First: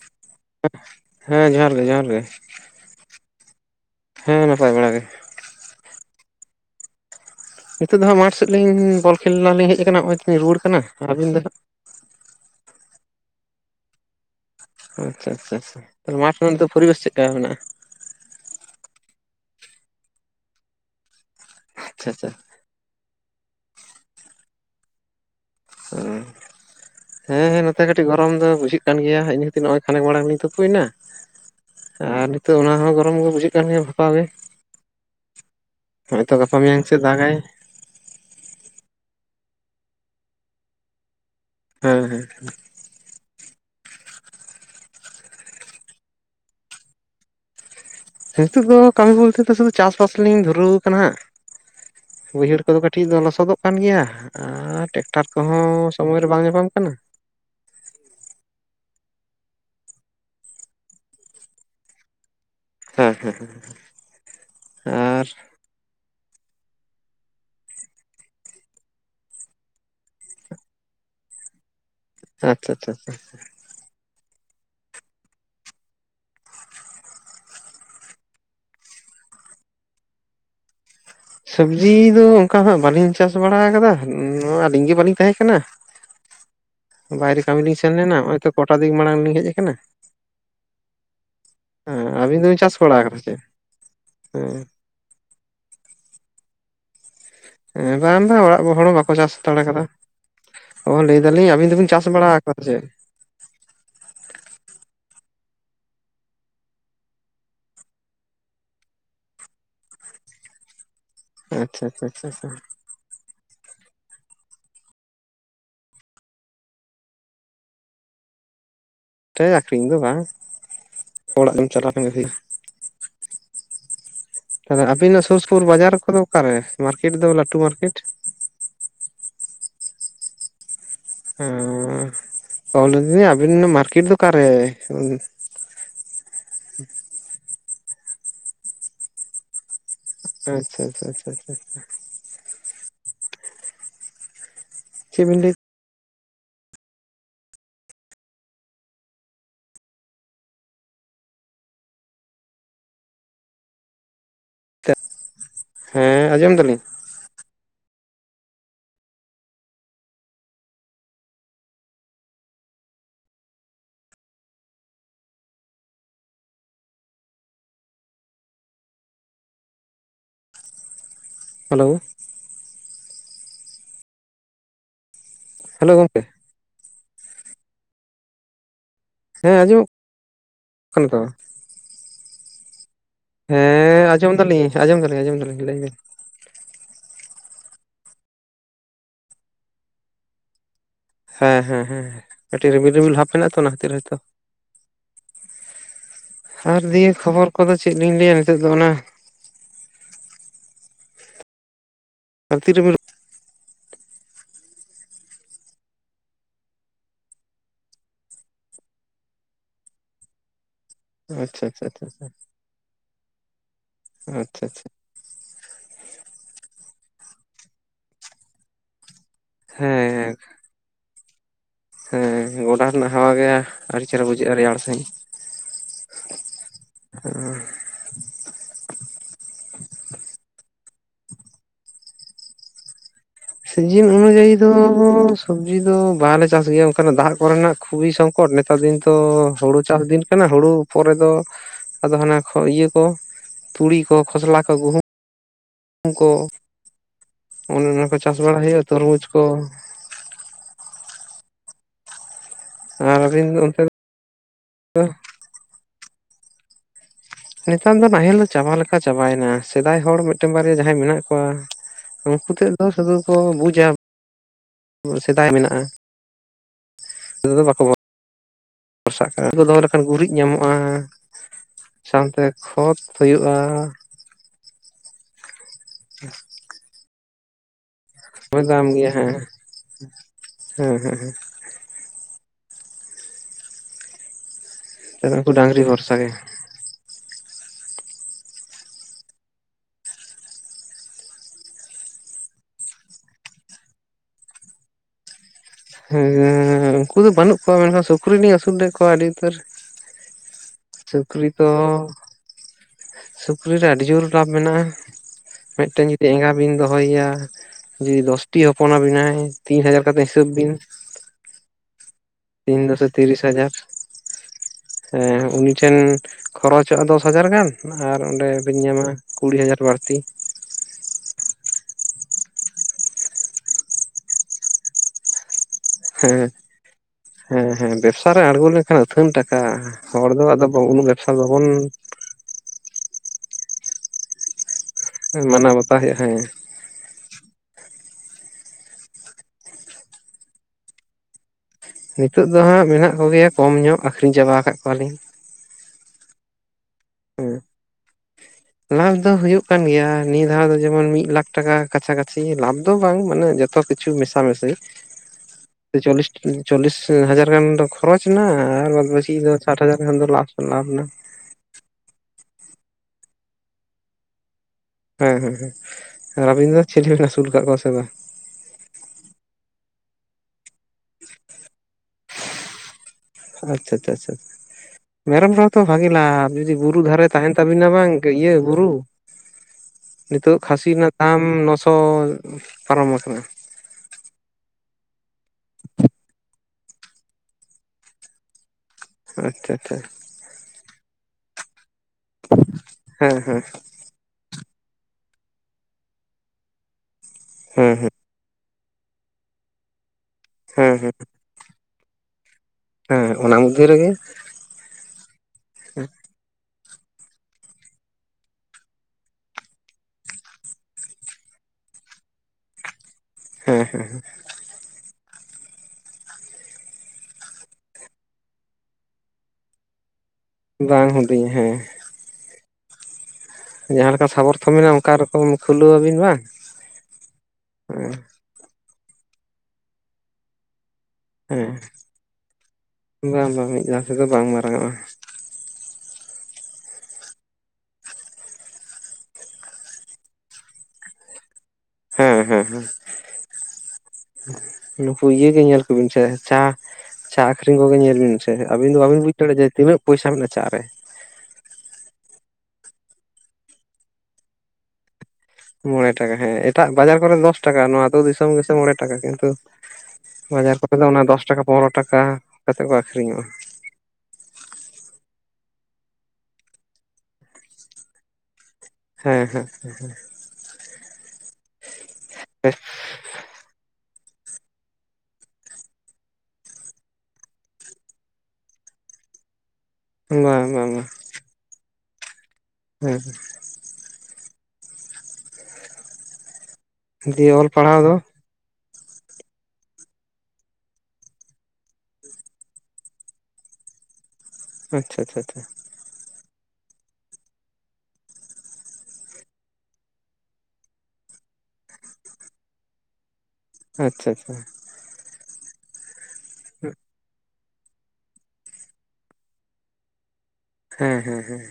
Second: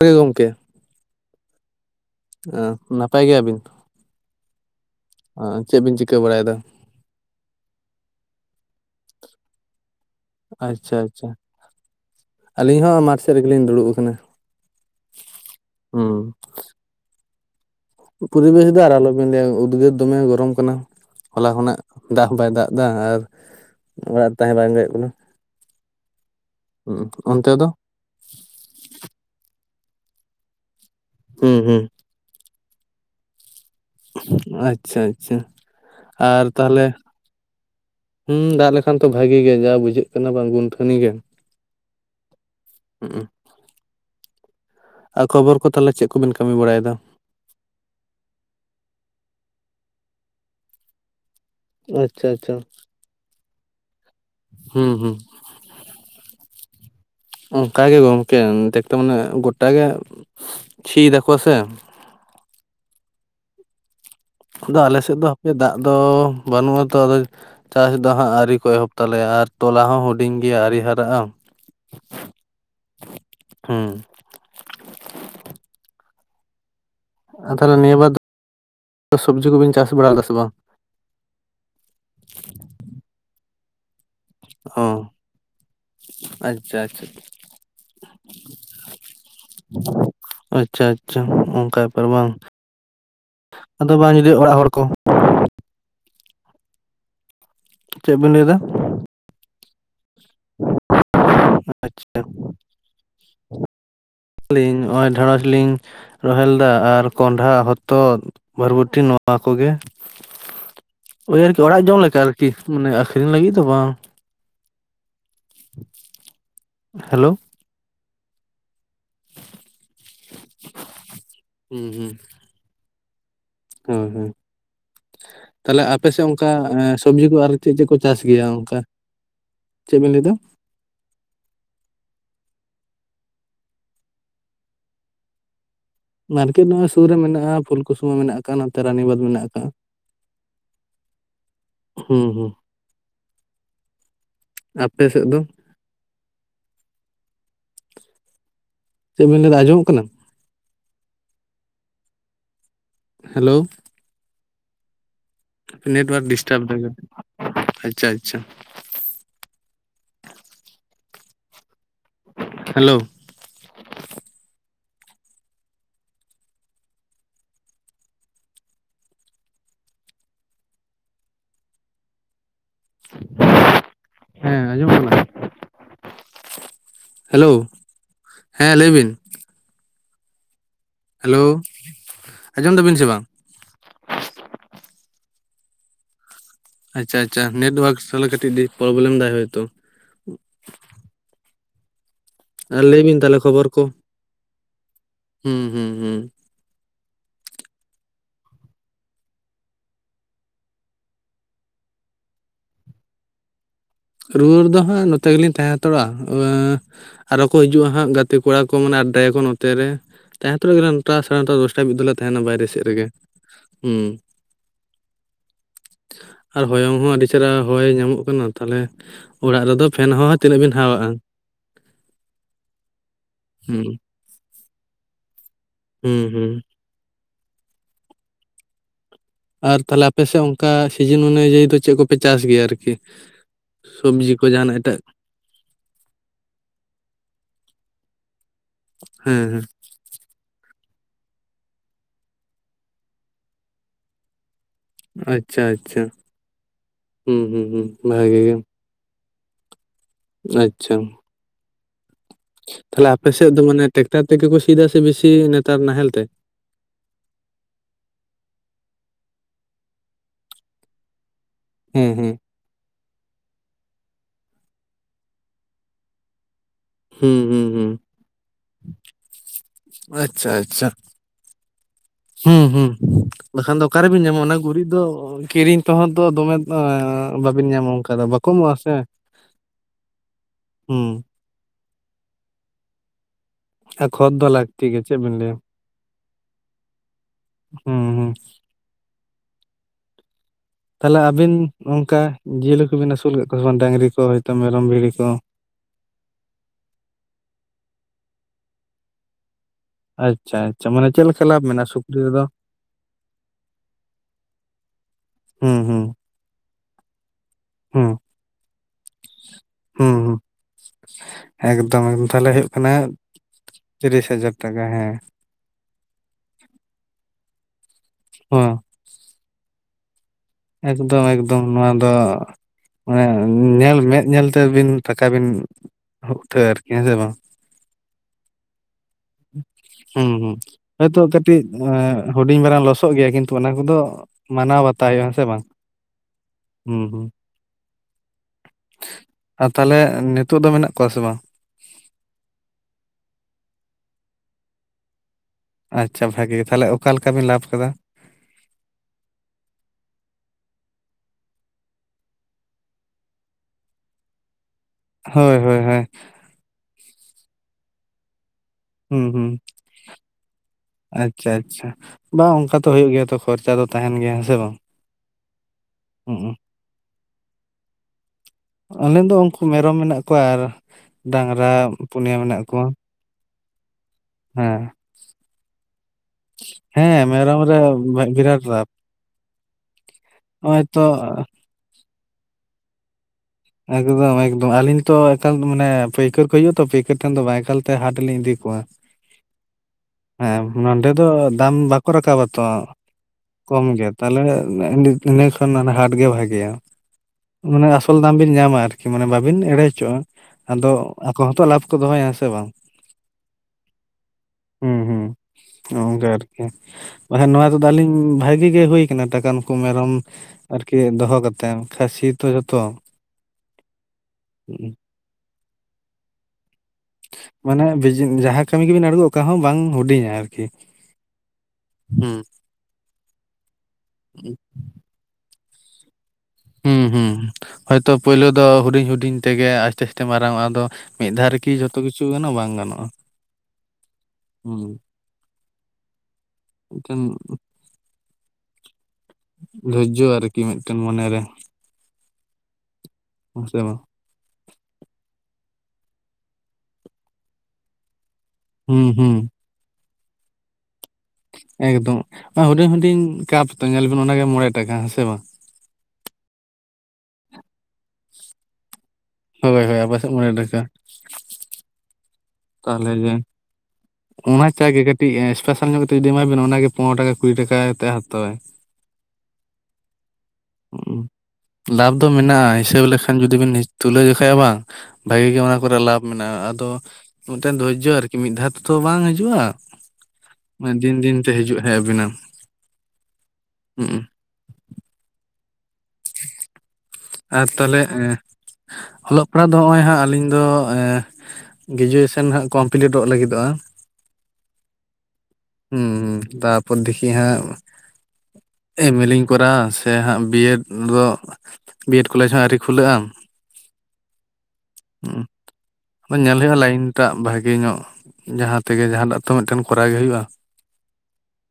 ᱦᱳᱭ ᱜᱚᱢᱠᱮ ᱦᱮᱸ ᱡᱚᱦᱟᱨ ᱜᱮ ᱡᱚᱦᱟᱨ ᱜᱮ ᱚ ᱱᱟᱯᱟᱭ ᱜᱮᱭᱟᱵᱤᱱ ᱦᱮᱸ ᱱᱟᱯᱟᱭ ᱵᱟᱲᱟ ᱜᱮ ᱮᱫ ᱪᱮᱫ ᱵᱤᱱ ᱪᱤᱠᱟᱹ ᱵᱟᱲᱟᱭ ᱫᱟ ᱱᱤᱛᱚᱜ ᱫᱚ ᱦᱟᱸᱜ ᱢᱟᱴᱷ ᱥᱮᱫ ᱞᱤᱧ ᱵᱚᱞ ᱠᱷᱮᱞᱞᱤᱧ ᱦᱮᱡ ᱟᱠᱟᱱᱟ ᱱᱚᱜ-ᱚᱭ ᱛᱚᱞᱤᱧ ᱨᱩᱣᱟᱹᱲ ᱠᱟᱱᱟ ᱟᱪᱪᱷᱟ ᱟᱹᱵᱤᱱ ᱟᱪᱪᱷᱟ ᱫᱚ ᱦᱟᱸᱜ ᱟᱹᱞᱤᱧ ᱦᱚᱸ ᱢᱟᱴᱷ ᱥᱮᱫ ᱨᱮᱜᱮᱞᱤᱧ ᱫᱩᱲᱩᱵ ᱟᱠᱟᱱᱟ ᱟᱪᱪᱷᱟ ᱟᱪᱪᱷᱟ ᱛᱚ ᱦᱩᱸ ᱢᱟᱴᱷ ᱨᱮᱱᱟᱜ ᱱᱤᱛᱚᱜ ᱯᱚᱨᱤᱵᱮᱥ ᱪᱮᱫ ᱞᱮᱠᱟ ᱢᱮᱱᱟᱜ-ᱟ ᱯᱚᱨᱤᱵᱮᱥ ᱫᱚ ᱟᱨ ᱟᱞᱚᱵᱮᱱ ᱞᱟᱹᱭᱟ ᱩᱫᱽᱜᱟᱹᱨ ᱫᱚᱢᱮ ᱜᱚᱨᱚᱢ ᱠᱟᱱᱟ ᱦᱚᱞᱟ ᱠᱷᱚᱱᱟᱜ ᱟᱪᱪᱷᱟ ᱫᱟᱜ ᱟᱪᱪᱷᱟ ᱦᱚᱸ ᱵᱟᱭ ᱫᱟᱜ ᱮᱫᱟ ᱟᱨ ᱚᱲᱟᱜ ᱛᱟᱦᱮᱸ ᱵᱟᱭ [unintelligible] ᱠᱟᱱᱟ ᱦᱮᱸ ᱚᱱᱛᱮ ᱦᱮᱸ ᱫᱚ ᱱᱚᱛᱮ ᱠᱟᱹᱴ ᱜᱚᱨᱚᱢ ᱫᱚ ᱵᱩᱡᱟᱹᱜ ᱠᱟᱱ ᱜᱮᱭᱟ ᱤᱱᱟᱹᱠᱟᱹᱛᱮᱜ ᱱᱚᱜᱱᱚᱭ ᱠᱷᱟᱱᱮᱠ ᱢᱟᱲᱟᱝ ᱞᱤᱧ ᱛᱩᱯᱩᱭᱱᱟ ᱦᱩᱸ ᱦᱩᱸ ᱟᱨ ᱱᱤᱛᱚᱜ ᱚᱱᱟ ᱦᱚᱸ ᱜᱚᱨᱚᱢ ᱜᱮ ᱵᱩᱡᱷ ᱠᱟᱱ ᱜᱮᱭᱟ ᱜᱟᱯᱟᱜᱮ ᱟᱪᱪᱷᱟ ᱟᱪᱪᱷᱟ ᱦᱚᱳᱭᱛᱚ ᱜᱟᱯᱟ ᱢᱮᱭᱟᱝ ᱥᱮᱫ ᱫᱟᱜᱟᱭ ᱦᱮᱸ ᱫᱟᱜ ᱞᱮᱠᱷᱟᱱ ᱛᱚ ᱵᱷᱟᱹᱜᱤ ᱜᱮ ᱡᱟ ᱵᱩᱡᱷᱟᱹᱜ ᱠᱟᱱᱟ ᱵᱟᱝ ᱜᱩᱱᱴᱷᱟᱹᱱᱤ ᱜᱮ ᱦᱮᱸ ᱦᱮᱸ ᱦᱮ ᱦᱩᱜ ᱩ ᱟᱨ ᱠᱷᱚᱵᱚᱨ ᱠᱚ ᱛᱟᱦᱚᱞᱮ ᱪᱮᱫ ᱠᱚᱵᱮᱱ ᱠᱟᱹᱢᱤ ᱵᱟᱲᱟᱭ ᱫᱟ ᱦᱤᱛᱳᱜ ᱫᱚ ᱠᱟᱹᱢᱤ ᱵᱚᱞᱛᱮ ᱫᱚ ᱥᱩᱫᱷᱩ ᱪᱟᱥᱵᱟᱥ ᱞᱤᱧ ᱫᱷᱩᱨᱟᱹᱣ ᱟᱠᱟᱱᱟ ᱦᱟᱸᱜ ᱟᱪᱪᱷᱟ ᱟᱪᱪᱷᱟ ᱵᱟᱹᱭᱦᱟᱹᱲ ᱠᱚᱫᱚ ᱠᱟᱹᱴᱤᱡ ᱠᱟᱹᱴᱤᱡ ᱫᱚ ᱞᱚᱥᱚᱫᱚᱜ ᱠᱟᱱ ᱜᱮᱭᱟ ᱟᱨ ᱦᱩᱸ ᱦᱩᱸ ᱴᱮᱠᱴᱟᱨ ᱠᱚᱦᱚᱸ ᱥᱚᱢᱚᱭ ᱨᱮ ᱵᱟᱝ ᱧᱟᱯᱟᱢ ᱠᱟᱱᱟ ᱚᱱᱠᱟ ᱜᱮ ᱜᱚᱢᱠᱮ [unintelligible] ᱛᱚ ᱢᱟᱱᱮ ᱜᱚᱴᱟ ᱜᱮ ᱪᱷᱤ ᱫᱟᱠᱚ ᱥᱮ ᱦᱮᱸ ᱦᱮᱸ ᱦᱮᱸᱸ ᱟᱫᱚ ᱟᱞᱮ ᱥᱮᱫ ᱫᱚ ᱦᱟᱯᱮ ᱫᱟᱜ ᱫᱚ ᱵᱟᱹᱱᱩᱜ ᱟᱛᱚ ᱟᱫᱚ ᱪᱟᱥ ᱫᱚ ᱦᱟᱸᱜ ᱟᱹᱣᱨᱤ ᱠᱚ ᱮᱦᱚᱵ ᱛᱟᱞᱮᱭᱟ ᱟᱨ ᱛᱚᱞᱟ ᱦᱚᱸ ᱦᱩᱰᱤᱧ ᱜᱮᱭᱟ ᱟᱹᱣᱨᱤ ᱦᱟᱨᱟᱜᱼᱟ ᱟᱪᱪᱷᱟ ᱟᱪᱪᱷᱟ ᱟᱪᱷᱟ ᱦᱮᱸ ᱛᱟᱦᱚᱞᱮ ᱱᱤᱭᱟᱹ ᱵᱟᱨ ᱫᱚ ᱥᱚᱵᱡᱤ ᱠᱚᱵᱤᱱ ᱪᱟᱥ ᱵᱟᱲ ᱞᱮᱫᱟ ᱥᱮ ᱵᱟᱝ ᱥᱚᱵᱡᱤ ᱫᱚ ᱚᱱᱠᱟ ᱫᱚᱜ ᱵᱟᱹᱞᱤᱧ ᱪᱟᱥ ᱵᱟᱲᱟ ᱟᱠᱟᱫᱟ ᱟᱹᱞᱤᱧ ᱜᱮ ᱚ ᱵᱟᱹᱞᱤᱧ ᱛᱟᱦᱮᱸ ᱠᱟᱱᱟ ᱟᱪᱪᱷᱟ ᱟᱪᱷᱟ ᱵᱟᱭᱨᱮ ᱠᱟᱹᱢᱤ ᱞᱤᱧ ᱥᱮᱱ ᱞᱮᱱᱟ ᱚᱜ ᱚᱭ ᱛᱚ ᱠᱚᱴᱟ ᱫᱤᱱ ᱢᱟᱲᱟᱝ ᱞᱤᱧ ᱦᱮᱡ ᱠᱟᱱᱟ ᱟᱪᱪᱷᱟ ᱟᱪᱪᱷᱟ ᱚᱱᱠᱟᱵᱮᱯᱟᱨ ᱦᱮᱸ ᱵᱟᱝ ᱟᱹᱵᱤᱱ ᱫᱚᱵᱤᱱ ᱪᱟᱥ ᱵᱟᱲᱟ ᱟᱠᱟᱫᱟ ᱥᱮ ᱟᱫᱚ ᱵᱟᱝ ᱡᱩᱫᱤ ᱚᱲᱟᱜ ᱪᱮᱫ ᱦᱚᱲ ᱠᱚ ᱦᱮᱸ ᱪᱮᱫ ᱵᱟᱝ ᱵᱤᱱ ᱵᱟᱝ ᱞᱟᱹᱭ ᱮᱫᱟ ᱚᱲᱟᱜ ᱦᱚᱲ ᱦᱚᱸ ᱵᱟᱠᱚ ᱪᱟᱥ ᱦᱟᱛᱟᱲ ᱠᱟᱫᱟ ᱚ ᱞᱟᱹᱭ ᱫᱟᱞᱤᱧ ᱟᱹᱵᱤᱱ ᱫᱚᱵᱤᱱ ᱪᱟᱥ ᱟᱪᱪᱷᱟ ᱵᱟᱲᱟ ᱟᱠᱟᱫᱟ ᱪᱮᱫ ᱟᱹᱞᱤᱧ ᱱᱚᱜᱼᱚᱭ ᱰᱷᱮᱲᱚᱥ ᱞᱤᱧ ᱨᱚᱦᱚᱭ ᱞᱫᱟᱟ ᱟᱨ ᱠᱚᱸᱰᱷᱟ ᱦᱚᱛᱚᱫ ᱵᱷᱚᱨᱵᱚᱴᱤ ᱱᱚᱣᱟ ᱠᱚᱜᱮ ᱳᱭ ᱟᱨᱠᱤ ᱪᱮᱫ ᱚᱲᱟᱜ ᱟᱪᱪᱷᱟ ᱟᱪᱪᱷᱟ ᱡᱚᱢᱱᱞᱮᱠᱟ ᱟᱪᱪᱷᱟ ᱟᱨᱠᱤ ᱢᱟᱱᱮ ᱟᱠᱷᱨᱤᱧ ᱞᱟᱹᱜᱤᱫ ᱫᱚ ᱵᱟᱝ ᱦᱮᱞᱳ ᱛᱮ ᱟᱠᱷᱨᱤᱧ ᱫᱚ ᱵᱟᱝ ᱚᱲᱟᱜ ᱡᱚᱢ ᱪᱟᱞᱟᱣ ᱞᱟᱹᱜᱤᱫ ᱦᱩᱸ ᱦᱩᱸ ᱛᱟᱦᱚᱞᱮ ᱟᱹᱵᱤᱱᱟᱜ ᱥᱩᱨ ᱥᱩᱯᱩᱨ ᱛᱟᱦᱚᱞᱮ ᱵᱟᱡᱟᱨ ᱟᱯᱮ ᱠᱚᱫᱚ ᱥᱮᱫ ᱚᱱᱠᱟ ᱚᱠᱟᱨᱮ ᱢᱟᱨᱠᱮᱴ ᱥᱚᱵᱽᱡᱤ ᱫᱚ ᱠᱚ ᱟᱨ ᱞᱟᱹᱴᱩ ᱪᱮᱫ ᱪᱮᱫ ᱢᱟᱨᱠᱮᱴ ᱠᱚ ᱪᱟᱥ ᱜᱮᱭᱟ ᱚᱱᱠᱟ ᱪᱮᱫ ᱵᱮᱱ ᱞᱟᱹᱭ ᱮᱫᱟ ᱦᱮ ᱞᱟᱹᱭᱫᱟ ᱟᱵᱤᱱ ᱢᱟᱨᱠᱮᱴ ᱫᱚ ᱚᱠᱟᱨᱮ ᱢᱟᱨᱠᱮᱴ ᱱᱚᱣᱟ ᱥᱩᱨ ᱨᱮ ᱢᱮᱱᱟᱜᱼᱟ ᱯᱷᱩᱞᱠᱩᱥᱢᱟ ᱢᱮᱱᱟᱜ ᱟᱠᱟᱫ ᱱᱚᱛᱮ ᱨᱟᱱᱤᱵᱟᱫᱽ ᱢᱮᱱᱟᱜ ᱟᱠᱟᱜ-ᱟ ᱟᱪᱪᱷᱟ ᱟᱪᱪᱷᱟ ᱟᱪᱪᱷᱟ ᱪᱷᱟ ᱩᱸᱩᱸ ᱟᱯᱮ ᱪᱮᱫ ᱥᱮᱫ ᱫᱚ ᱵᱤᱱ ᱞᱟᱹᱭ ᱪᱮᱫ ᱵᱮᱱ ᱞᱟᱹᱭ ᱫᱟ ᱟᱡᱸᱚᱢᱚᱜ ᱠᱟᱱᱟ ᱦᱮᱞᱳᱣ ᱠᱮᱫᱟ? ᱱᱮᱴᱚᱣᱟᱨᱠ ᱦᱮᱸ ᱟᱸᱡᱚᱢ ᱰᱤᱥᱴᱟᱵ ᱫᱟ ᱫᱟᱞᱤᱧ ᱟᱪᱪᱷᱟ ᱟᱪᱪᱷᱟ ᱦᱮᱞᱳ ᱦᱮᱞᱳᱣ ᱦᱮᱸ ᱟᱡᱚᱢᱚᱜ ᱠᱟᱱᱟ ᱦᱮᱞᱳ ᱜᱚᱢᱠᱮ ᱦᱮᱞᱳ ᱦᱮᱸ ᱞᱟᱹᱭ ᱵᱤᱱ ᱦᱮᱸ ᱟᱡᱚᱢᱚᱜ ᱦᱮᱞᱳ ᱟᱸᱡᱚᱢ ᱫᱟᱵᱤᱱ ᱥᱮ ᱵᱟᱝ ᱦᱮᱸ ᱟᱸᱡᱚᱢ ᱫᱟᱞᱤᱧ ᱟᱸᱡᱚᱢ ᱫᱟᱞᱤᱧ ᱟᱸᱡᱚᱢ ᱫᱟᱞᱤᱧ ᱞᱟᱹᱭ ᱢᱮ ᱟᱪᱪᱷᱟ ᱟᱪᱪᱷᱟ ᱱᱮᱴᱳᱣᱟᱨᱠ ᱥᱞᱳ ᱠᱟᱹᱴᱤᱡ ᱯᱨᱚᱵᱞᱮᱢ ᱫᱟᱭ ᱦᱳᱭᱛᱚ ᱦᱮᱸ ᱦᱮᱸ ᱦᱮᱸ ᱠᱟᱹᱴᱤᱡ ᱟᱨ ᱨᱤᱢᱤᱞ ᱞᱟᱹᱭ ᱵᱤᱱ ᱨᱤᱢᱤᱞ ᱦᱟᱯ ᱛᱟᱦᱚᱞᱮ ᱢᱮᱱᱟᱜ ᱟ ᱛᱚ ᱠᱷᱚᱵᱚᱨ ᱚᱱᱟ ᱠᱚ ᱠᱷᱛᱤᱨ ᱦᱚᱭ ᱛᱚ ᱦᱩᱸ ᱦᱩᱸ ᱦᱩᱸ ᱟᱨ ᱫᱤᱭᱮ ᱠᱷᱚᱵᱚᱨ ᱠᱚᱫᱚ ᱪᱮᱫ ᱞᱤᱧ ᱞᱟᱹᱭᱟ ᱱᱤᱛᱚᱜ ᱫᱚ ᱚᱱᱟ ᱟᱨ ᱛᱤᱨ ᱨᱮ ᱵᱤᱱ ᱨᱩᱣᱟᱹᱲ ᱫᱚ ᱦᱟᱸᱜ ᱱᱚᱛᱮ ᱜᱮᱞᱤᱧ ᱛᱟᱦᱮᱸ ᱦᱟᱛᱟᱲᱚᱜ ᱮᱻ ᱟᱨᱦᱚ ᱠᱚ ᱦᱤᱡᱩᱜᱼᱟ ᱦᱟᱸᱜ ᱜᱟᱛᱮ ᱠᱚᱲᱟ ᱠᱚ ᱢᱟᱱᱮ ᱟᱰᱰᱟᱭᱟᱠᱚ ᱱᱚᱛᱮ ᱨᱮ ᱛᱟᱦᱮᱸ ᱦᱟᱛᱟᱲᱚᱜ ᱜᱮᱭᱟᱞᱟᱝ ᱱᱚᱴᱟ ᱥᱟᱲᱮ ᱱᱚᱴᱟ ᱟᱪᱪᱷᱟ ᱫᱚᱥᱴᱟ ᱟᱪᱪᱷᱟ ᱫᱷᱟᱵᱤᱪ ᱟᱪᱪᱷᱟ ᱫᱚᱞᱮ ᱛᱟᱦᱮᱱᱟ ᱵᱟᱭᱨᱮ ᱥᱮᱫ ᱨᱮᱜᱮ ᱦᱮᱸ ᱟᱪᱪᱷᱟ ᱟᱪᱪᱷᱟ ᱟᱨ ᱦᱚᱭᱚᱝ ᱦᱚᱸ ᱟᱹᱰᱤ ᱪᱮᱦᱨᱟ ᱦᱚᱭ ᱧᱟᱢᱚᱜ ᱠᱟᱱᱟ ᱛᱟᱞᱦᱮ ᱚᱲᱟᱜ ᱨᱮᱫᱚ ᱯᱷᱮᱱ ᱦᱮᱸ ᱦᱟᱣᱟ ᱛᱤᱱᱟᱹᱜ ᱵᱤᱱ ᱦᱟᱣᱟᱜᱼᱟ? ᱦᱮᱸ ᱜᱚᱰᱟ ᱨᱮᱱᱟᱜ ᱦᱟᱣᱟ ᱜᱮ ᱦᱩᱸ ᱟᱹᱰᱤ ᱪᱮᱦᱨᱟ ᱵᱩᱡᱷᱟᱹᱜᱼᱟ ᱨᱮᱭᱟᱲ ᱥᱟᱺᱦᱤᱪ ᱦᱩᱸ ᱦᱩᱸ ᱦᱮᱻ ᱟᱨ ᱛᱟᱦᱞᱮ ᱟᱯᱮ ᱥᱮᱫ ᱚᱱᱠᱟ ᱥᱤᱡᱤᱱ ᱱᱤᱭᱮ ᱫᱚ ᱪᱮᱫ ᱠᱚᱯᱮ ᱪᱟᱥ ᱜᱮᱭᱟ ᱟᱨᱠᱤ? ᱥᱤᱡᱤᱱ ᱥᱚᱵᱽᱡᱤ ᱠᱚ ᱚᱱᱩᱡᱟᱭᱤ ᱫᱚ ᱡᱟᱦᱟᱱᱟᱜ ᱮᱴᱟᱜ ᱥᱚᱵᱽᱡᱤ ᱫᱚ ᱵᱟᱞᱮ ᱪᱟᱥ ᱜᱮᱭᱟ ᱚᱱᱠᱟ ᱫᱟᱜ ᱠᱚᱨᱮᱱᱟᱜ ᱠᱷᱩᱵᱤ ᱥᱚᱝ ᱠᱚᱴ ᱱᱮᱛᱟᱨ ᱫᱤᱱ ᱛᱚ ᱦᱮᱸ ᱦᱮᱸ ᱦᱩᱲᱩ ᱪᱟᱥ ᱫᱤᱱ ᱠᱟᱱᱟ ᱦᱩᱲᱩ ᱯᱚᱨᱮ ᱫᱚ ᱟᱫᱚ ᱦᱟᱱᱮ ᱤᱭᱟᱹ ᱠᱚ ᱛᱩᱲᱤ ᱠᱚ ᱠᱷᱚᱥᱞᱟ ᱠᱚ ᱜᱩᱦᱩᱢ ᱟᱪᱪᱷᱟ ᱟᱪᱪᱷᱟ ᱩᱱᱠᱩ ᱦᱩᱸ ᱦᱩᱸ ᱦᱩᱸ ᱚᱱᱟ ᱠᱚ ᱵᱷᱟᱜᱮ ᱪᱟᱥ ᱜᱮ ᱵᱟᱲᱟᱭ ᱦᱩᱭᱩᱜᱼᱟ ᱛᱚ ᱛᱚᱨᱢᱩᱡᱽ ᱠᱚ ᱟᱪᱪᱷᱟ ᱛᱟᱦᱞᱮ ᱟᱨ ᱟᱯᱮ ᱥᱮᱫ ᱟᱹᱞᱤᱧ ᱫᱚ ᱚᱱᱛᱮ ᱢᱟᱱᱮ ᱴᱮᱠᱴᱟᱨ ᱛᱮᱜᱮ ᱠᱚ ᱥᱤᱫᱟ ᱥᱮ ᱵᱮᱥᱤ ᱱᱮᱛᱟᱨ ᱱᱟᱦᱮᱞ ᱛᱮ? ᱱᱮᱛᱟᱨ ᱫᱚ ᱱᱟᱦᱮᱞ ᱫᱚ ᱪᱟᱵᱟ ᱞᱮᱠᱟ ᱪᱟᱵᱟᱭᱮᱱᱟ ᱥᱮᱫᱟᱭ ᱦᱚᱲ ᱢᱤᱫᱴᱮᱱ ᱵᱟᱨᱭᱟ ᱡᱟᱦᱟᱸᱭ ᱢᱮᱱᱟᱜ ᱠᱚᱣᱟ ᱦᱮᱸ ᱦᱮᱸ ᱩᱱᱠᱩ ᱛᱮᱫ ᱫᱚ ᱥᱩᱫᱷᱩ ᱠᱚ ᱵᱩᱡᱟ ᱥᱮᱫᱟᱭ ᱢᱮᱱᱟᱜᱼᱟ ᱦᱩᱸ ᱱᱤᱛᱚᱜ ᱫᱚ ᱦᱩᱸ ᱵᱟᱠᱚ ᱦᱩᱸ [unintelligible] ᱫᱚᱦᱚ ᱞᱮᱠᱷᱟᱱ ᱜᱩᱨᱤᱡ ᱧᱟᱢᱚᱜᱼᱟ ᱥᱟᱶᱛᱮ ᱦᱮᱸ ᱦᱩᱸ ᱠᱷᱚᱛ ᱦᱩᱭᱩᱜᱼᱟ ᱵᱟᱠᱷᱟᱱ ᱫᱚ ᱚᱠᱟᱨᱮᱵᱤᱱ ᱧᱟᱢᱚᱜᱼᱟ ᱚᱱᱟ ᱜᱩᱨᱤᱡ ᱫᱚ ᱠᱤᱨᱤᱧ ᱛᱮᱦᱚᱸ ᱫᱚ ᱫᱚᱢᱮ ᱵᱟᱵᱤᱱ ᱧᱟᱢᱟ ᱚᱱᱠᱟ ᱟᱫᱚ ᱵᱟᱠᱚ ᱫᱚᱢᱮ ᱮᱢᱚᱜ ᱟ ᱫᱟᱢ ᱥᱮ ᱜᱮᱭᱟ ᱦᱮᱸ ᱦᱮᱸ ᱦᱩᱸ ᱮ ᱠᱷᱚᱛ ᱫᱚ ᱞᱟᱜ ᱞᱮᱭ ᱫᱟ. ᱧ ᱩᱱᱠᱩ ᱰᱟᱝᱨᱤ ᱵᱷᱚᱨᱥᱟ ᱜᱮ ᱦᱩᱸ ᱦᱩᱸ ᱛᱟᱦᱚᱞᱮ ᱟᱹᱵᱤᱱ ᱚᱱᱠᱟ ᱡᱤᱭᱟᱹᱞᱤ ᱠᱚᱵᱤᱱ ᱟᱹᱥᱩᱞ ᱟᱠᱟᱫ ᱠᱚᱣᱟ ᱥᱮ ᱵᱟᱝ ᱰᱟᱝᱨᱤ ᱠᱚ ᱦᱚᱭᱛᱚ ᱢᱮᱨᱚᱢ ᱵᱷᱤᱲᱤ ᱠᱚ? ᱦᱮᱸ ᱩᱱᱠᱩ ᱫᱚ ᱵᱟᱹᱱᱩᱜ ᱠᱚᱣᱟ ᱢᱮᱱᱠᱷᱟᱱ ᱥᱩᱠᱨᱤᱞᱤᱧ ᱟᱹᱥᱩᱞ ᱞᱮᱫ ᱠᱚᱣᱟ ᱟᱹᱰᱤ ᱩᱛᱟᱹᱨ ᱟᱪᱪᱷᱟ ᱟᱪᱪᱷᱟ ᱢᱟᱱᱮ ᱪᱮᱫ ᱞᱮᱠᱟ ᱥᱩᱠᱨᱤ ᱞᱟᱵᱷ ᱫᱚ ᱢᱮᱱᱟᱜᱼᱟ ᱥᱩᱠᱨᱤ ᱨᱮᱫᱚ? ᱥᱩᱠᱨᱤ ᱨᱮ ᱟᱹᱰᱤ ᱡᱳᱨ ᱞᱟᱵᱷ ᱢᱮᱱᱟᱜᱼᱟ ᱦᱩᱸ ᱦᱩᱸ ᱢᱤᱫᱴᱮᱱ ᱧᱩᱛ ᱮᱸᱜᱟ ᱵᱤᱱ ᱫᱚᱦᱚᱭᱮᱭᱟ ᱦᱩᱸ ᱡᱩᱫᱤ ᱫᱚᱥᱴᱤ ᱦᱚᱯᱚᱱ ᱟᱵᱤᱱᱟᱭ ᱛᱤᱱ ᱦᱟᱡᱟᱨ ᱠᱟᱛᱮ ᱦᱤᱥᱟᱹᱵᱽ ᱵᱤᱱ ᱮᱠᱫᱚᱢᱚᱢ ᱛᱟᱦᱞᱮ ᱛᱤᱱ ᱫᱚᱥᱮ ᱛᱤᱨᱤᱥ ᱦᱟᱡᱟᱨ ᱦᱮᱸ ᱩᱱᱤ ᱢᱤᱫᱴᱮᱱ ᱠᱷᱚᱨᱚᱪᱚᱜᱼᱟ ᱫᱚᱥ ᱦᱟᱡᱟᱨ ᱜᱟᱱ ᱟᱨ ᱚᱸᱰᱮ ᱦᱚᱸ ᱵᱮᱱ ᱧᱟᱢᱟ ᱠᱩᱲᱤ ᱦᱟᱡᱟᱨ ᱵᱟᱹᱲᱛᱤ ᱮᱠᱫᱚᱢ ᱮᱠᱫᱚᱢ ᱱᱚᱣᱟ ᱫᱚ ᱢᱟᱱᱮ ᱧᱮᱞ ᱢᱮᱸᱫ ᱧᱮᱞᱛᱮᱵᱤᱱ ᱴᱟᱠᱟ ᱵᱤᱱ ᱦᱮᱸ ᱩᱴᱷᱟᱹ ᱟᱨᱠᱤ ᱦᱮᱸ ᱥᱮ ᱵᱟᱝ? ᱦᱮᱸ ᱦᱮᱸ ᱵᱮᱵᱽᱥᱟ ᱨᱮ ᱟᱬᱜᱚ ᱞᱮᱱᱠᱷᱟᱱ ᱟᱹᱛᱷᱟᱹᱱ ᱴᱟᱠᱟ ᱦᱩᱸ ᱦᱚᱲ ᱫᱚ ᱦᱩᱸ ᱟᱫᱚ ᱩᱱᱟᱹᱜ ᱦᱳᱭᱛᱳ ᱵᱮᱵᱥᱟ ᱠᱟᱹᱴᱤᱡ ᱵᱟᱵᱚᱱ ᱮᱸ ᱦᱩᱰᱤᱧ ᱢᱟᱨᱟᱝ ᱞᱚᱥᱚᱜ ᱜᱮᱭᱟ ᱠᱤᱱᱛᱩ ᱚᱱᱟ ᱠᱚᱫᱚ ᱢᱟᱱᱟᱣ ᱵᱟᱛᱟᱣ ᱦᱩᱭᱩᱜᱼᱟ ᱦᱮᱸ ᱥᱮ ᱵᱟᱝ? ᱢᱟᱱᱟᱣ ᱵᱟᱛᱟᱣ ᱦᱩᱭᱩᱜᱼᱟ ᱦᱮᱸ ᱦᱩ ᱦᱩᱸ ᱟᱨ ᱛᱟᱞᱦᱮ ᱱᱤᱛᱳᱜ ᱫᱚ ᱢᱮᱱᱟᱜ ᱠᱚᱣᱟ ᱥᱮ ᱵᱟᱝ? ᱱᱤᱛᱚᱜ ᱫᱚ ᱦᱟᱸᱜ ᱢᱮᱱᱟᱜ ᱠᱚᱜᱮᱭᱟ ᱠᱚᱢ ᱧᱚᱜ ᱟᱠᱷᱨᱤᱧ ᱪᱟᱵᱟ ᱟᱠᱟᱫ ᱠᱚᱣᱟᱞᱤᱧ ᱟᱪᱪᱷᱟ ᱵᱷᱟᱜᱮ ᱜᱮ ᱛᱟᱦᱚᱞᱮ ᱚᱠᱟ ᱞᱮᱠᱟ ᱵᱤᱱ ᱦᱮᱸ ᱞᱟᱵᱷ ᱟᱠᱟᱫᱟ? ᱞᱟᱵᱷ ᱫᱚ ᱦᱩᱭᱩᱜᱭ ᱠᱟᱱ ᱜᱮᱭᱟ ᱱᱤᱭᱟᱹ ᱫᱷᱟᱣ ᱫᱚ ᱡᱮᱢᱚᱱ ᱢᱤᱫ ᱞᱟᱠᱷ ᱴᱟᱠᱟ ᱠᱟᱪᱷᱟ ᱠᱟᱪᱷᱤ ᱞᱟᱵᱷ ᱫᱚ ᱵᱟᱝ ᱢᱟᱱᱮ ᱡᱚᱛᱚ ᱠᱪᱷᱩ ᱢᱮᱥᱟ ᱢᱮᱥᱤ ᱦᱳᱭ ᱦᱳᱭ ᱦᱳᱭ ᱪᱚᱞᱞᱤᱥ ᱦᱟᱡᱟᱨ ᱜᱟᱱ ᱫᱚ ᱠᱷᱚᱨᱚᱪ ᱮᱱᱟ ᱟᱨ ᱦᱩᱸ ᱵᱮᱥᱤ ᱦᱩᱸ ᱫᱚ ᱥᱟᱴ ᱦᱟᱡᱟᱨ ᱜᱟᱱ ᱫᱚ ᱞᱟᱵᱷ ᱞᱟᱵᱷ ᱮᱱᱟ ᱟᱪᱪᱷᱟ ᱟᱪᱪᱷᱟ ᱵᱟᱝ ᱚᱱᱠᱟ ᱛᱚ ᱦᱩᱭᱩᱜ ᱜᱮᱭᱟ ᱛᱚ ᱠᱷᱚᱨᱪᱟ ᱫᱚ ᱛᱟᱦᱮᱱ ᱜᱮᱭᱟ ᱦᱮᱸ ᱥᱮ ᱵᱟᱝ? ᱦᱮᱸ ᱦᱮᱸ ᱦᱩᱸ ᱦᱮᱸ ᱟᱨ ᱦᱩᱸ ᱟᱹᱵᱤᱱ ᱫᱚ ᱪᱮᱞᱮ ᱵᱮᱱ ᱟᱹᱥᱩᱞ ᱟᱠᱟᱫ ᱠᱚᱣᱟ ᱥᱮ ᱵᱟᱝ? ᱟᱞᱮ ᱫᱚ ᱩᱱᱠᱩ ᱢᱮᱨᱚᱢ ᱢᱮᱱᱟᱜ ᱠᱚᱣᱟ ᱟᱨ ᱰᱟᱝᱨᱟ ᱯᱩᱱᱭᱟᱹ ᱢᱮᱱᱟᱜ ᱠᱚᱣᱟ ᱟᱪᱪᱷᱟ ᱟᱪᱷᱟ ᱟᱪᱪᱷᱟ ᱦᱮᱸ ᱢᱮᱨᱚᱢ ᱨᱮᱦᱚᱸ ᱛᱚ ᱵᱷᱟᱜᱤ ᱞᱟᱵᱷ ᱡᱩᱫᱤ ᱵᱩᱨᱩ ᱦᱮᱸ ᱫᱷᱟᱨᱮ ᱛᱟᱦᱮᱱ ᱢᱮᱨᱚᱢ ᱨᱮ ᱛᱟᱵᱤᱱᱟ ᱵᱟᱝ ᱤᱭᱟᱹ ᱵᱤᱨᱟᱴ ᱞᱟᱵᱷ ᱵᱩᱨᱩ ᱱᱤᱛᱳᱜ ᱱᱚᱜᱼᱚᱭ ᱠᱷᱟᱹᱥᱤ ᱛᱚ ᱨᱮᱱᱟᱜ ᱫᱟᱢ ᱱᱚᱥᱚ ᱯᱟᱨᱚᱢ ᱟᱠᱟᱱᱟ ᱮᱠᱫᱚᱢ ᱮᱠᱫᱚᱢ ᱟᱹᱞᱤᱧ ᱛᱚ ᱮᱠᱟᱞ ᱢᱟᱱᱮ ᱯᱟᱹᱭᱠᱟᱹᱨ ᱠᱚ ᱦᱩᱭᱩᱜᱼᱟ ᱛᱚ ᱯᱟᱹᱭᱠᱟᱹᱨ ᱴᱷᱮᱱ ᱫᱚ ᱵᱟᱝ ᱮᱠᱟᱞ ᱛᱮ ᱦᱟᱴ ᱞᱤᱧ ᱤᱫᱤ ᱠᱚᱣᱟ ᱟᱪᱪᱷᱟ ᱟᱪᱪᱷᱟ ᱦᱮᱸ ᱱᱚᱸᱰᱮ ᱫᱚ ᱫᱟᱢ ᱵᱟᱠᱚ ᱨᱟᱠᱟᱵᱟ ᱛᱚ ᱦᱮᱸ ᱦᱮᱸ ᱠᱚᱢ ᱜᱮ ᱛᱟᱦᱚᱞᱮ ᱤᱱᱟᱹ ᱠᱷᱚᱱ ᱦᱟᱴ ᱜᱮ ᱵᱷᱟᱜᱮᱭᱟ ᱢᱟᱱᱮ ᱦᱮᱸ ᱦᱮᱸ ᱟᱥᱚᱞ ᱫᱟᱢ ᱵᱤᱱ ᱧᱟᱢᱟ ᱟᱨᱠᱤ ᱢᱟᱱᱮ ᱵᱟᱵᱤᱱ ᱮᱲᱮ ᱦᱚᱪᱚᱜᱼᱟ ᱟᱫᱚ ᱦᱮᱸ ᱦᱮᱸ ᱟᱠᱚ ᱦᱚᱸᱛᱚ ᱞᱟᱵᱷ ᱠᱚ ᱫᱚᱦᱚᱭᱟ ᱦᱮ ᱥᱮ ᱵᱟᱝ ᱦᱮᱸ ᱚᱱᱟ ᱢᱚᱫᱽᱫᱷᱮ ᱨᱮᱜᱮ ᱦᱩᱸ ᱦᱩᱸ ᱜᱮ ᱟᱨᱠᱤ ᱵᱟᱠᱷᱟᱱ ᱱᱚᱣᱟ ᱛᱮᱫᱚ ᱟᱹᱞᱤᱧ ᱵᱷᱟᱹᱜᱤ ᱜᱮ ᱦᱩᱭ ᱠᱟᱱᱟ ᱴᱟᱠᱟ ᱱᱩᱠᱩ ᱢᱮᱨᱚᱢ ᱟᱨᱠᱤ ᱫᱚᱦᱚ ᱠᱟᱛᱮᱢ ᱠᱷᱟᱹᱥᱤ ᱛᱚ ᱡᱚᱛᱚ ᱦᱮᱸ ᱦᱮᱸ ᱦᱮᱸ ᱦᱩᱸ [unintelligible] ᱢᱟᱱᱮ ᱵᱤᱡ ᱡᱟᱦᱟᱸ ᱠᱟᱹᱢᱤ ᱜᱮᱵᱤᱱ ᱟᱬᱜᱚ ᱚᱠᱟ ᱦᱚᱸ ᱵᱟᱝ ᱦᱩᱰᱤᱧᱟ ᱟᱨᱠᱤ ᱵᱟᱝ ᱦᱩᱰᱤᱧᱟ ᱦᱮᱸ ᱦᱮᱸ ᱡᱟᱦᱟᱸᱮ ᱞᱮᱠᱟ ᱥᱟᱵᱚᱨᱛᱷᱚ ᱢᱮᱱᱟᱜᱼᱟ ᱚᱱᱠᱟ ᱨᱚᱠᱚᱢ ᱠᱷᱩᱞᱟᱹᱣᱟᱵᱤᱱ ᱵᱟᱝ ᱦᱩᱸ ᱦᱩᱸ ᱦᱮᱸ ᱦᱚᱳᱭᱛᱳ ᱯᱳᱭᱞᱳ ᱫᱚ ᱦᱩᱰᱤᱧ ᱦᱩᱰᱤᱧ ᱛᱮᱜᱮ ᱟᱥᱛᱮ ᱟᱥᱛᱮ ᱢᱟᱨᱟᱝᱚᱜᱼᱟ ᱟᱫᱚ ᱢᱤᱫ ᱫᱷᱟᱣ ᱦᱮᱸ ᱨᱮᱠᱤ ᱡᱚᱛᱚ ᱠᱤᱪᱷᱩ ᱜᱟᱱᱚᱜ ᱵᱟᱝ ᱜᱟᱱᱚᱜᱼᱟ ᱵᱟᱝ ᱵᱟᱝ ᱢᱤᱫ ᱫᱷᱟᱣ ᱛᱮᱫᱚ ᱵᱟᱝ ᱦᱩᱸ ᱢᱟᱨᱟᱝᱚᱜᱼᱟ [unintelligible] ᱢᱤᱴᱟ, ᱜ ᱫᱷᱳᱨᱡᱚ ᱟᱨᱠᱤ ᱢᱤᱫᱴᱮᱱ ᱢᱚᱱᱮᱨᱮ ᱦᱮᱸ ᱦᱮᱸ ᱦᱮᱸ ᱦᱮᱸ ᱥᱮ ᱵᱟᱝ ᱱᱩᱠᱩ ᱤᱭᱟᱹ ᱜᱮ ᱧᱮᱞ ᱠᱚᱵᱤᱱ ᱥᱮ ᱪᱟ ᱪᱟ ᱟᱹᱠᱷᱨᱤᱧ ᱠᱚᱜᱮ ᱧᱮᱞ ᱵᱤᱱ ᱥᱮ ᱟᱵᱤᱱ ᱫᱚ ᱦᱩᱸ ᱵᱟᱤᱱ ᱵᱩ ᱦᱩᱸ ᱫᱟᱲᱭᱟᱜᱼᱟᱮ ᱛᱤᱱᱟᱹᱜ ᱯᱚᱭᱥᱟ ᱢᱮᱱᱟᱜᱼᱟ ᱪᱟ ᱨᱮ ᱮᱠᱫᱚᱢ ᱦᱩᱰᱤᱧ ᱦᱩᱰᱤᱧ ᱠᱟᱯᱚ ᱧᱮᱞ ᱵᱮᱤᱱ ᱚᱱᱟᱜᱮ ᱢᱚᱬᱮ ᱴᱟᱠᱟ ᱦᱮᱸ ᱥᱮ ᱵᱟᱝ ᱢᱚᱬᱮ ᱴᱟᱠᱟ ᱦᱮᱸ ᱮᱴᱟᱜ ᱵᱟᱡᱟᱨ ᱠᱚᱨᱮ ᱫᱚᱥ ᱴᱟᱠᱟ ᱱᱚᱣᱟ ᱫᱚ ᱫᱤᱥᱚᱢ ᱜᱮᱥᱮ ᱢᱚᱬᱮ ᱴᱟᱠᱟ ᱠᱤᱱᱛᱩ ᱦᱳᱭ ᱦᱳᱭ ᱟᱯᱮᱥᱮᱫ ᱢᱚᱬᱮ ᱵᱟᱡᱟᱨ ᱴᱟᱠᱟ ᱠᱚᱨᱮ ᱫᱚ ᱚᱱᱟ ᱫᱚᱥ ᱴᱟᱠᱟ ᱯᱚᱱᱮᱨᱚ ᱴᱟᱠᱟ ᱠᱟᱛᱮ ᱠᱚ ᱛᱦᱞᱮ ᱜᱮ ᱟᱠᱷᱨᱤᱧᱚᱜᱼᱟ ᱚᱱᱟ ᱪᱟᱜᱮ ᱠᱟᱹᱴᱤᱡ ᱮ ᱥᱯᱮᱥᱟᱞ ᱧᱚᱜ ᱠᱟᱛᱮᱮᱫ ᱡᱩᱫᱤ ᱮᱢᱟ ᱵᱮᱱ ᱚᱱᱟᱜᱮ ᱯᱚᱱᱮᱨᱚ ᱴᱟᱠᱟ ᱠᱩᱲᱤ ᱴᱟᱠᱟ ᱠᱟᱛᱮ ᱦᱟᱛᱟᱣᱟᱭ ᱦᱮᱸ ᱦᱮᱸ ᱦᱮᱸ ᱞᱟᱵᱷ ᱫᱚ ᱢᱮᱱᱟᱜᱼᱟ ᱦᱤᱥᱟᱹᱵ ᱞᱮᱠᱷᱟᱱ ᱡᱩᱫᱤ ᱵᱮᱱ ᱛᱩᱞᱟᱹᱣ ᱡᱚᱠᱷᱷᱟ ᱵᱟᱝ ᱵᱷᱟᱜᱮ ᱜᱮ ᱚᱱᱟ ᱠᱚᱨᱮ ᱞᱟᱵᱷ ᱢᱮᱱᱟᱜᱼᱟ ᱟᱫᱚ ᱢᱤᱫᱴᱮᱱ ᱫᱷᱳᱨᱡᱚ ᱟᱨᱠᱤ ᱢᱤᱫ ᱫᱷᱟᱣ ᱛᱮᱛᱚ ᱵᱟᱝ ᱦᱤᱡᱩᱜᱼᱟ ᱵᱟᱝ ᱵᱟᱝ ᱵᱟᱝ ᱫᱤᱱ ᱫᱤᱱ ᱦᱤᱡᱩᱜ ᱦᱮᱸ ᱟᱵᱤᱱᱟᱢ [unintelligible] ᱦᱮᱸ ᱦᱩᱸ ᱫᱤᱭᱮ ᱟᱨ ᱚᱞ ᱛᱟᱦᱞᱮ ᱯᱟᱲᱦᱟᱣ ᱫᱚ ᱚᱞᱚᱜ ᱯᱟᱲᱦᱟᱜ ᱫᱚ ᱱᱚᱜᱼᱚᱭ ᱦᱟᱜ ᱟᱹᱞᱤᱧ ᱫᱚ ᱮ ᱜᱨᱮᱡᱩᱭᱮᱥᱚᱱ ᱦᱟᱸᱟᱜ ᱠᱚᱢᱯᱤᱞᱤᱴᱚᱜ ᱞᱟᱹᱜᱤᱫᱚᱜᱼᱟ᱾ ᱟᱪᱪᱷᱟ ᱟᱪᱪᱷᱟ ᱟᱪᱪᱷᱟ ᱦᱩᱸ ᱦᱩᱸ ᱛᱟᱨᱯᱚᱨ ᱫᱤᱠᱤ ᱦᱟᱸᱜ ᱮᱢᱮᱞᱤᱧ ᱠᱚᱨᱟᱣᱟ ᱥᱮ ᱦᱟᱸᱜ ᱵᱤᱭᱮᱰ ᱫᱚ ᱵᱤᱮᱰ ᱠᱚᱞᱮᱡᱽ ᱦᱚᱸ ᱟᱹᱣᱨᱤ ᱠᱷᱩᱞᱟᱹᱜ ᱟᱢ ᱟᱪᱪᱷᱟ ᱟᱪᱪᱷᱟ ᱦᱩᱸ ᱚᱱᱠᱟ ᱧᱮᱞ ᱦᱩᱭᱩᱜᱼᱟ ᱞᱟᱭᱤᱱ ᱴᱟᱜ ᱵᱷᱟᱜᱮ ᱧᱚᱜ ᱡᱟᱦᱟᱸ ᱛᱮᱜᱮ ᱡᱟᱦᱟᱸᱴᱟᱜ ᱛᱚ ᱢᱤᱫᱴᱮᱱ ᱠᱚᱨᱟᱣ ᱜᱮ ᱦᱩᱭᱩᱜᱼᱟ᱾ ᱦᱮᱸ ᱦᱮᱸ ᱦᱮᱸ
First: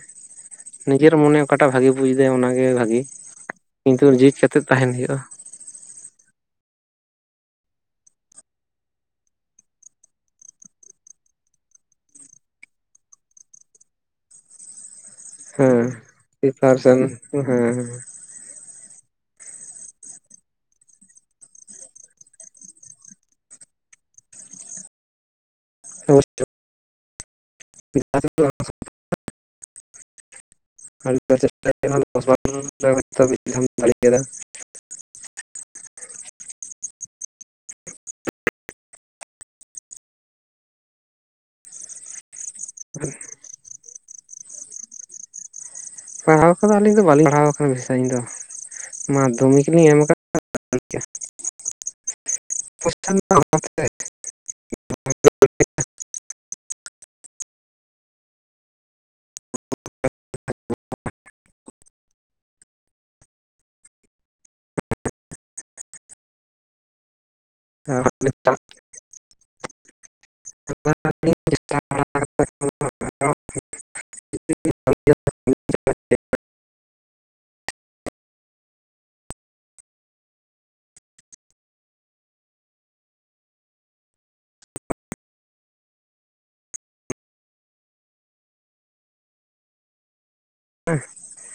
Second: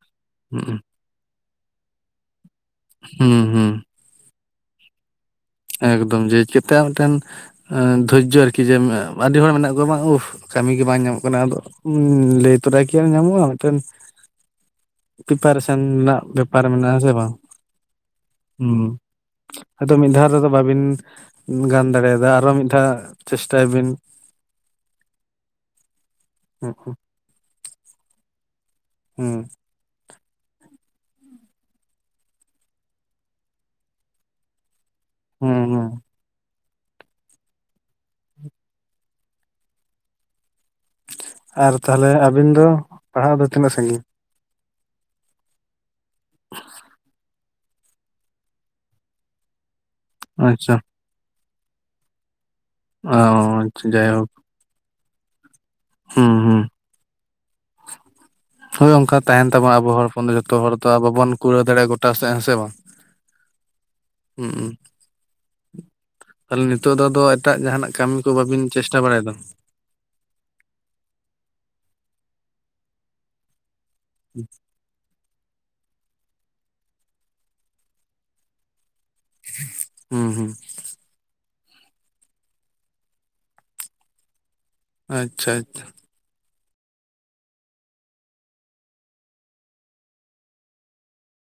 ᱦᱩᱸ ᱱᱤᱡᱮᱨ ᱢᱚᱱᱮ ᱚᱠᱟᱴᱟᱜ ᱵᱷᱟᱜᱤ ᱵᱩᱡᱫᱟᱭ ᱚᱱᱟᱜᱮ ᱵᱷᱟᱜᱤ᱾ ᱦᱩᱸ ᱦᱩᱸ ᱫᱩᱭᱟᱨ ᱡᱷᱤᱡ ᱠᱟᱛᱮᱫ ᱛᱟᱦᱮᱱ ᱦᱩᱭᱩᱜᱼᱟ᱾ ᱮᱠᱫᱚᱢ ᱡᱮ ᱪᱮᱛᱟ ᱢᱤᱫᱴᱮᱱ ᱫᱷᱳᱨᱡᱚ ᱟᱨᱠᱤ ᱡᱮ ᱟᱹᱰᱤ ᱦᱚᱲ ᱢᱮᱱᱟᱜ ᱠᱚᱣᱟ ᱵᱟᱝ ᱩᱸᱦ ᱠᱟᱹᱢᱤ ᱜᱮ ᱵᱟᱝ ᱧᱟᱢᱚᱜ ᱠᱟᱱᱟ ᱟᱫᱚ ᱞᱟᱹᱭ ᱛᱚᱨᱟ ᱠᱤ ᱟᱨ ᱧᱟᱢᱚᱜᱼᱟ ᱢᱤᱫᱴᱮᱱ ᱯᱨᱤᱯᱟᱨᱮᱥᱮᱱ ᱦᱮᱸ ᱨᱮᱱᱟᱜ ᱵᱮᱯᱟᱨ ᱢᱮᱱᱟᱜ-ᱟ ᱯᱨᱤᱯᱟᱨᱮᱥᱚᱱ ᱥᱮ ᱵᱟᱝ? ᱦᱮᱸ ᱦᱮᱸ᱾ ᱟᱫᱚ ᱢᱤᱫ ᱫᱷᱟᱣ ᱨᱮᱫᱚ ᱵᱟᱹᱵᱤᱱ ᱜᱟᱱ ᱫᱟᱲᱮᱭᱟᱫᱟ ᱟᱨᱚ ᱢᱤᱫ ᱫᱷᱟᱣ ᱪᱮᱥᱴᱟᱭ ᱵᱤᱱ᱾ ᱦᱚᱭ ᱛᱚ᱾ ᱚ ᱦᱚᱸ [unintelligible] ᱦᱮᱸ [unintelligible] ᱦᱮᱸ ᱦᱮᱸ ᱟᱨ ᱛᱟᱦᱚᱞᱮ ᱟᱹᱵᱤᱱ ᱫᱚ ᱯᱟᱲᱦᱟᱣ ᱫᱚ ᱛᱤᱱᱟᱹᱜ ᱥᱟᱺᱜᱤᱧ? ᱯᱟᱲᱦᱟᱣ ᱠᱚᱫᱚ ᱟᱹᱞᱤᱧ ᱫᱚ ᱵᱟᱹᱞᱤᱧ ᱯᱟᱲᱦᱟᱣ ᱟᱠᱟᱱᱟ ᱵᱮᱥᱤ ᱥᱟᱸᱜᱤᱧ ᱫᱚ ᱢᱟᱫᱽᱫᱷᱚᱢᱤᱠ ᱞᱤᱧ ᱮᱢ ᱟᱠᱟᱫᱟ᱾ ᱟᱪᱪᱷᱟ ᱚ ᱟᱪᱪᱷᱟ [unintelligible] ᱡᱟᱭᱦᱳᱠ ᱦᱩᱸ ᱦᱩᱸ ᱦᱳᱭ ᱚᱱᱠᱟ ᱛᱟᱦᱮᱱ ᱛᱟᱵᱚ ᱟᱵᱚ ᱦᱚᱲᱯᱚᱱ ᱫᱚ ᱡᱚᱛᱚ ᱦᱚᱲ ᱛᱚ ᱟᱵᱚ ᱵᱚᱱ ᱠᱩᱲᱟᱹᱣ ᱫᱟᱲᱮᱭᱟᱜᱼᱟ ᱜᱚᱴᱟ ᱥᱮᱫ ᱦᱮᱸ ᱥᱮ ᱵᱟᱝ? ᱦᱮᱸ᱾ ᱛᱟᱦᱚᱞᱮ ᱱᱤᱛᱚᱜ ᱫᱚ ᱟᱫᱚ ᱮᱴᱟᱜ ᱡᱟᱦᱟᱸᱱᱟᱜ ᱠᱟᱹᱢᱤ ᱠᱚ ᱵᱟᱵᱤᱱ ᱪᱮᱥᱴᱟ ᱵᱟᱲᱟᱭᱫᱟ? [unintelligible] ᱦᱩᱸ ᱦᱩᱸ ᱦᱩᱸ ᱟᱪᱪᱷᱟ ᱟᱪᱪᱷᱟ ᱦᱮᱸ